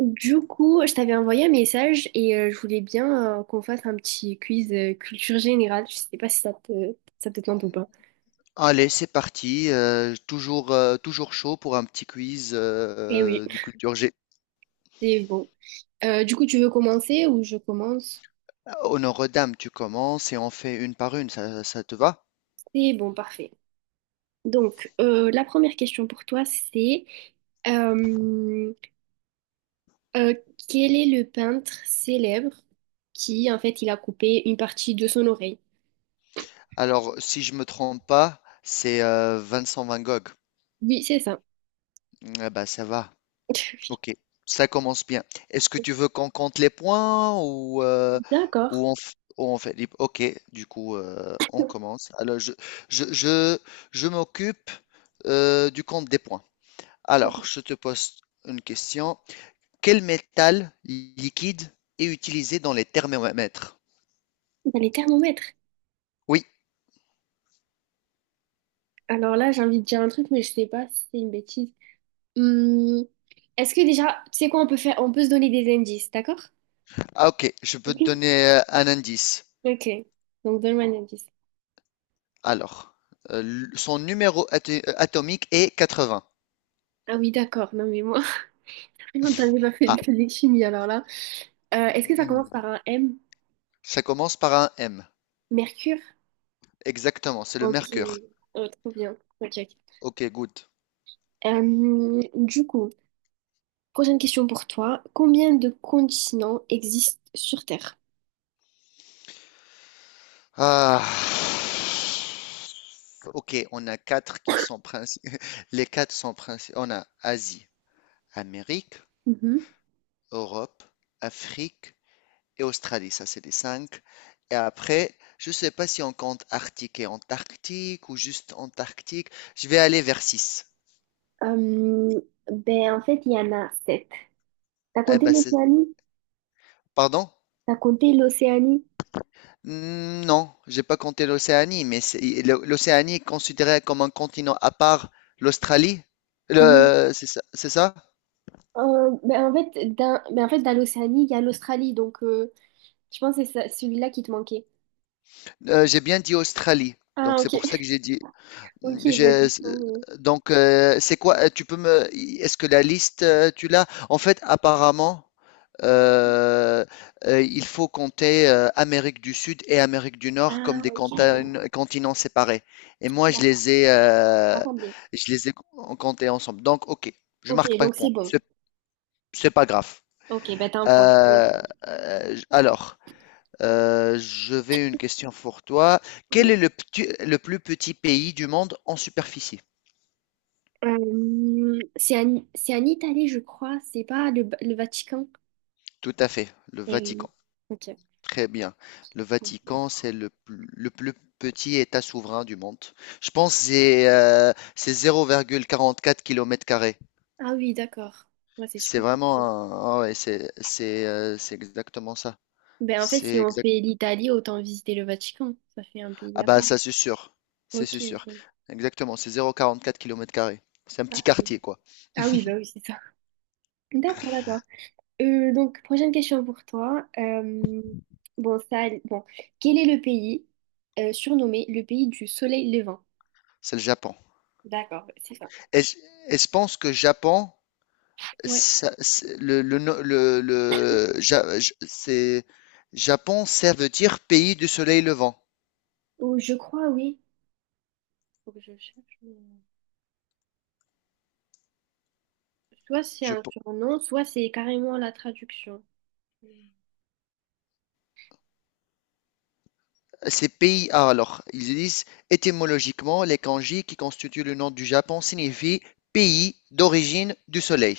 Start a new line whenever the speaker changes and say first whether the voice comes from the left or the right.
right: Du coup, je t'avais envoyé un message et je voulais bien qu'on fasse un petit quiz culture générale. Je sais pas si ça te tente ou pas.
left: Allez, c'est parti. Toujours, toujours chaud pour un petit quiz
right: Eh oui,
left: de culture G.
right: c'est bon. Du coup, tu veux commencer ou je commence?
left: Honneur aux dames, tu commences et on fait une par une. Ça te va?
right: C'est bon, parfait. Donc, la première question pour toi, c'est euh, euh, quel est le peintre célèbre qui, en fait, il a coupé une partie de son oreille?
left: Alors, si je me trompe pas, c'est Vincent Van Gogh.
right: Oui, c'est ça.
left: Ah bah, ça va. Ok, ça commence bien. Est-ce que tu veux qu'on compte les points,
right: D'accord.
left: ou on fait... libre. Ok, du coup, on commence. Alors, je, je, je m'occupe du compte des points.
right: Dans
left: Alors, je te pose une question. Quel métal liquide est utilisé dans les thermomètres?
right: les thermomètres.
left: Oui,
right: Alors là, j'ai envie de dire un truc, mais je sais pas si c'est une bêtise. Hum, est-ce que déjà, tu sais quoi, on peut se donner des indices, d'accord?
left: ah ok, je peux te
right: Ok.
left: donner un indice.
right: Ok. Donc donne-moi un indice.
left: Alors, euh, son numéro atomique est 80.
right: Ah oui, d'accord. Non mais moi, on t'avait pas fait
left: Ah,
right: de physique chimie alors là. Est-ce que ça commence
left: hmm,
right: par un M?
left: ça commence par un M.
right: Mercure?
left: Exactement, c'est le
right: Ok.
left: mercure.
right: Oh, trop bien. Ok, ok.
left: Ok, good.
right: Du coup, prochaine question pour toi. Combien de continents existent sur Terre?
left: Ah. Ok, on a quatre qui sont les quatre sont principaux. On a Asie, Amérique,
right: Mhm.
left: Europe, Afrique, et Australie, ça c'est les cinq. Et après, je ne sais pas si on compte Arctique et Antarctique ou juste Antarctique. Je vais aller vers 6.
right: Hum, ben en fait, il y en a sept. T'as
left: Eh
right: compté
left: ben,
right: l'Océanie?
left: Pardon?
right: Raconter l'Océanie.
left: Non, j'ai pas compté l'Océanie, mais l'Océanie est considérée comme un continent à part l'Australie.
right: Oui.
left: C'est ça? C'est ça.
right: Ben en fait, ben en fait, dans l'Océanie, il y a l'Australie, donc je pense que c'est ça- celui-là qui te manquait.
left: J'ai bien dit Australie, donc
right: Ah, ok.
left: c'est pour ça que j'ai dit.
right: Ok, ben,
left: j'ai-
right: du coup,
left: Donc, c'est quoi? Tu peux me. Est-ce que la liste, tu l'as? En fait, apparemment.
right: euh,
left: Euh, il faut compter Amérique du Sud et Amérique du Nord comme
right: Ah,
left: des
right: ok,
left: continents séparés. Et moi,
right: d'accord, attendez.
left: je les ai comptés ensemble. Donc, ok, je
right: Ok,
left: marque pas de
right: donc c'est
left: point.
right: bon.
left: C'est pas grave.
right: Ok, ben t'as un point. Oui.
left: Euh, alors, je vais une question pour toi. Quel
right: Mhm.
left: est le plus petit pays du monde en superficie?
right: C'est en Italie, je crois, c'est pas le Vatican.
left: Tout à fait, le
right: Et,
left: Vatican.
right: oui. Ok.
left: Très bien. Le Vatican, c'est le plus petit État souverain du monde. Je pense que c'est 0,44 kilomètres carrés.
right: Ah oui, d'accord. Ouais, c'est
left: C'est
right: super
left: vraiment
right: compliqué.
left: ah ouais, c'est exactement ça.
right: Ben en fait,
left: C'est
right: si on
left: exact.
right: fait l'Italie, autant visiter le Vatican. Ça fait un pays
left: Ah
right: à
left: bah
right: part.
left: ça c'est sûr. C'est
right: Ok,
left: c'est sûr.
right: bon.
left: Exactement, c'est 0,44 kilomètres carrés. C'est un petit quartier quoi.
right: Ah oui, bah oui, c'est ça. D'accord, d'accord. Donc, prochaine question pour toi. Bon, ça, bon, quel est le pays surnommé le pays du soleil levant?
left: C'est le Japon.
right: D'accord, c'est ça.
left: Et je, et je pense que Japon,
right: Ouais.
left: ça- c'est- le, no- le- Ja- Ja- c'est Japon, ça veut dire pays du soleil levant.
right: Oh, je crois, oui. Faut que je cherche. Soit c'est
left: Je
right: un
left: pe-
right: surnom, soit c'est carrément la traduction.
left: Ces pays, ah, alors, ils disent étymologiquement, les kanji qui constituent le nom du Japon signifient pays d'origine du soleil.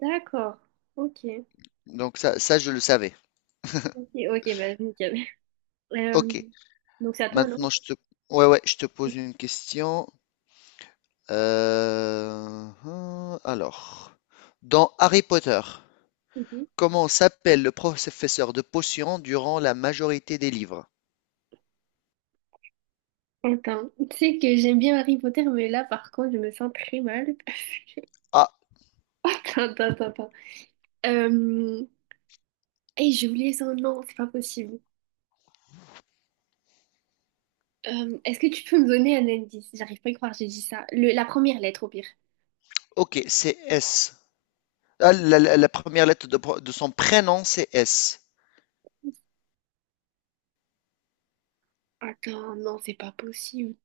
right: D'accord. Ok.
left: Donc ça, je le savais.
right: Ok, ok, bah nickel. Euh,
left: Ok.
right: donc c'est à toi, non?
left: Maintenant, ouais, ouais, je te pose une question. Alors, dans Harry Potter,
right: Mhm.
left: comment s'appelle le professeur de potions durant la majorité des livres?
right: Attends, tu sais que j'aime bien Harry Potter, mais là par contre je me sens très mal.
left: Ah,
right: Attends. Euh... hey, j'ai oublié son nom, c'est pas possible. Est-ce que tu peux me donner un indice? J'arrive pas à y croire, j'ai dit ça. La première lettre, au pire.
left: ok, c'est S. Ah, la première lettre de son prénom, c'est S.
right: Attends, non, c'est pas possible.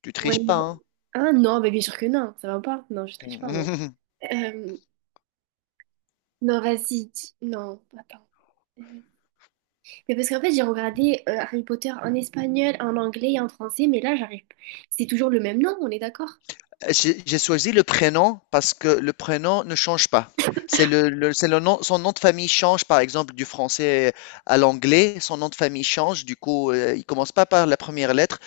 left: Tu
right: Ouais,
left: triches pas,
right: non.
left: hein?
right: Ah non, bah, bien sûr que non, ça va pas. Non, je triche pas, non.
left: Mhm.
right: Euh, non, non, attends. Euh, Mais parce qu'en fait, j'ai regardé Harry Potter en espagnol, en anglais et en français, mais là, j'arrive. C'est toujours le même nom, on est d'accord?
left: J'ai choisi le prénom parce que le prénom ne change pas. C'est le nom, son nom de famille change, par exemple, du français à l'anglais, son nom de famille change, du coup, il commence pas par la première lettre.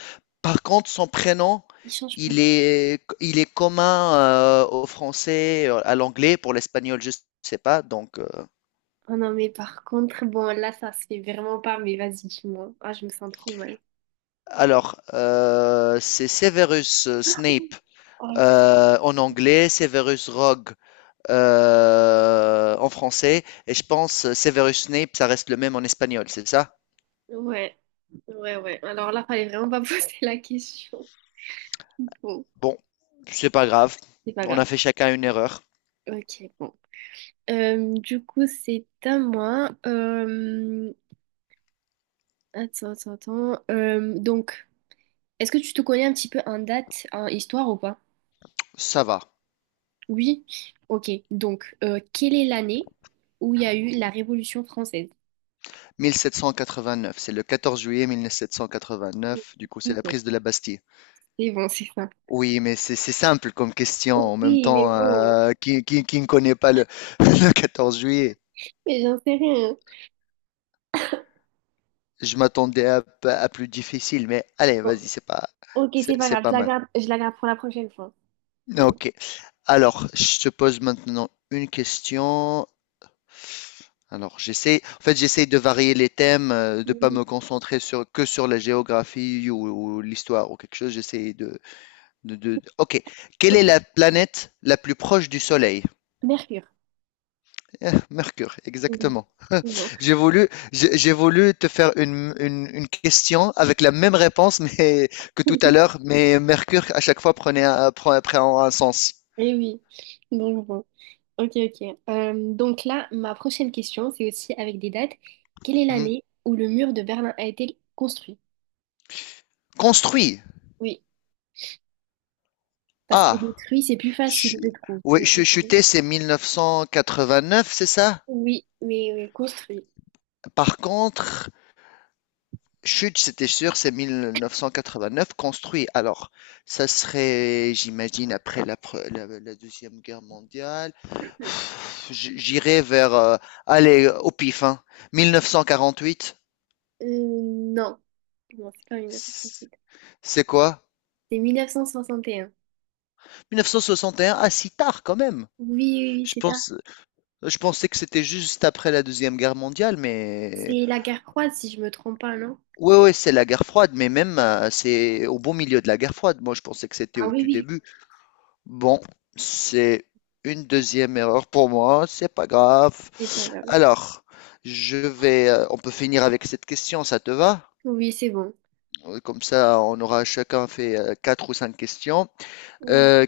left: Par contre, son prénom,
right: Il change pas.
left: il est commun au français, à l'anglais, pour l'espagnol, je sais pas.
right: Oh non, mais par contre, bon, là, ça se fait vraiment pas, mais vas-y, dis-moi. Ah, je me sens trop mal.
left: Alors, c'est Severus Snape.
right: Oh,
left: En anglais, Severus Rogue en français, et je pense Severus Snape, ça reste le même en espagnol, c'est ça.
right: ouais, ouais, ouais. Alors là, fallait vraiment pas poser la question. Bon,
left: Bon, c'est pas grave,
right: c'est pas
left: on
right: grave.
left: a fait chacun une erreur,
right: Ok, bon. Du coup, c'est à moi. Attends. Donc, est-ce que tu te connais un petit peu en date, en histoire ou pas?
left: ça va.
right: Oui? Ok, donc, quelle est l'année où il y a eu la Révolution française?
left: 1789, c'est le 14 juillet 1789, du coup c'est la
right: Nickel.
left: prise de la Bastille.
right: C'est bon, c'est ça.
left: Oui, mais c'est simple comme question. En même
right: Oui, mais
left: temps,
right: bon.
left: qui ne connaît pas le 14 juillet?
right: Mais j'en sais rien.
left: Je m'attendais à plus difficile, mais allez,
right: Bon,
left: vas-y,
right: ok, c'est pas
left: c'est
right: grave,
left: pas mal.
right: je la garde pour la prochaine fois. Bon.
left: Ok. Alors, je te pose maintenant une question. Alors, j'essaie, en fait, j'essaie de varier les thèmes, de pas
right: Mm,
left: me concentrer que sur la géographie ou l'histoire ou quelque chose. J'essaie de- Ok. Quelle est
right: ok.
left: la planète la plus proche du Soleil?
right: Mercure.
left: Eh, Mercure,
right: Mhm.
left: exactement.
right: Bon.
left: J'ai voulu te faire une question avec la même réponse mais, que tout à l'heure, mais Mercure, à chaque fois, prend un sens.
right: Eh oui. Donc bon. Ok, ok. Donc là, ma prochaine question, c'est aussi avec des dates. Quelle est
left: Mhm.
right: l'année où le mur de Berlin a été construit?
left: Construit.
right: Oui, parce que
left: Ah.
right: détruit, c'est plus facile, je
left: Chu-
right: trouve.
left: Oui,
right: Mais construit-
left: Chuter, c'est 1989, c'est ça?
right: Oui, mais oui, construit.
left: Par contre, Chute, c'était sûr, c'est 1989, construit. Alors, ça serait, j'imagine, après la Deuxième Guerre mondiale. J'irais vers, allez, au pif, hein. 1948,
right: Non, non, c'est pas
left: c'est
right: 1968.
left: c'est quoi?
right: C'est 1961.
left: 1961, ah, si tard quand même.
right: Oui, oui, oui,
left: Je
right: c'est tard.
left: pense, je pensais que c'était juste après la Deuxième Guerre mondiale, mais
right: C'est la guerre froide, si je me trompe pas, non?
left: ouais, ouais, c'est la guerre froide, mais même c'est au bon milieu de la guerre froide. Moi, je pensais que c'était
right: Ah
left: au
right: oui,
left: tout
right: oui,
left: début. Bon, c'est une deuxième erreur pour moi, c'est pas grave.
right: c'est pas grave.
left: Alors, on peut finir avec cette question, ça te va?
right: Oui, c'est bon.
left: Comme ça, on aura chacun fait quatre ou cinq questions.
right: Oui.
left: Euh,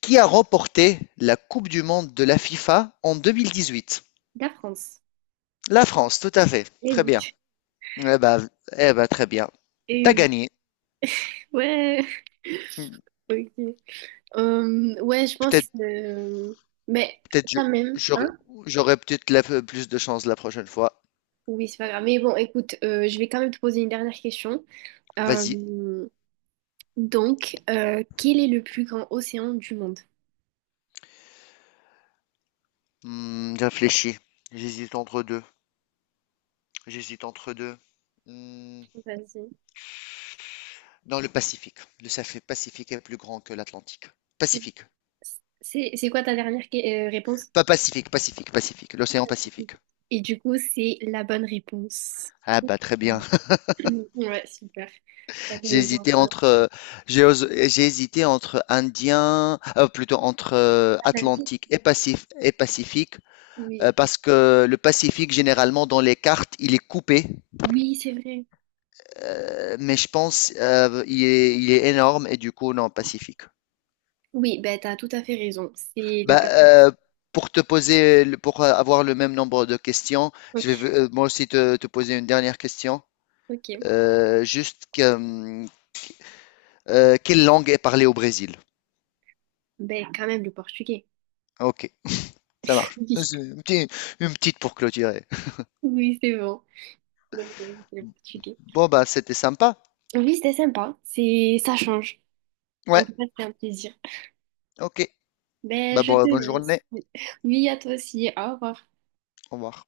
left: qui a remporté la Coupe du Monde de la FIFA en 2018?
right: La France.
left: La France, tout à fait.
right: Eh
left: Très
right: oui,
left: bien. Eh ben, eh ben, très bien.
right: eh
left: T'as
right: oui.
left: gagné.
right: Ouais, ok. Ouais, je pense.
left: Peut-être
right: Euh, mais
left: Peut-être je
right: quand même,
left: j'aurais
right: hein?
left: j'aurais peut-être plus de chance la prochaine fois.
right: Oui, c'est pas grave. Mais bon, écoute, je vais quand même te poser une dernière question.
left: Vas-y.
right: Euh, donc, quel est le plus grand océan du monde?
left: Réfléchis. J'hésite entre deux. J'hésite entre deux. Hmm,
right: Vas-y.
left: Dans le Pacifique. Le Ça fait Pacifique est plus grand que l'Atlantique. Pacifique.
right: C'est c'est quoi ta dernière réponse?
left: Pas Pacifique, Pacifique, Pacifique. L'océan Pacifique.
right: Et du coup, c'est la bonne réponse.
left: Ah bah très bien.
right: Ouais, super. Ça fait
left: J'ai
right: le bon
left: hésité
right: choix.
left: entre euh, j'ai hésité entre Indien, plutôt entre
right: Atlantique.
left: Atlantique et Pacifique.
right: Oui,
left: Parce que le Pacifique, généralement, dans les cartes, il est coupé
right: oui, c'est vrai.
left: mais je pense il est énorme et du coup non Pacifique.
right: Oui, ben t'as tout à fait raison. C'est le
left: Bah,
right: Pacifique.
left: pour avoir le même nombre de questions, je
right: Ok,
left: vais moi aussi poser une dernière question.
right: ok.
left: Juste que, quelle langue est parlée au Brésil?
right: Ben quand même le portugais.
left: Ok, ça marche. C'est une petite, une petite pour clôturer.
right: Oui, oui, c'est bon. Donc c'est le portugais.
left: Bon bah c'était sympa.
right: Oui, c'était sympa. C'est, ça change. En
left: Ouais,
right: tout cas, c'était un plaisir.
left: ok.
right: Ben
left: Bah
right: je
left: bon,
right: te
left: bonne
right: laisse.
left: journée.
right: Oui, à toi aussi. Au revoir.
left: Au revoir.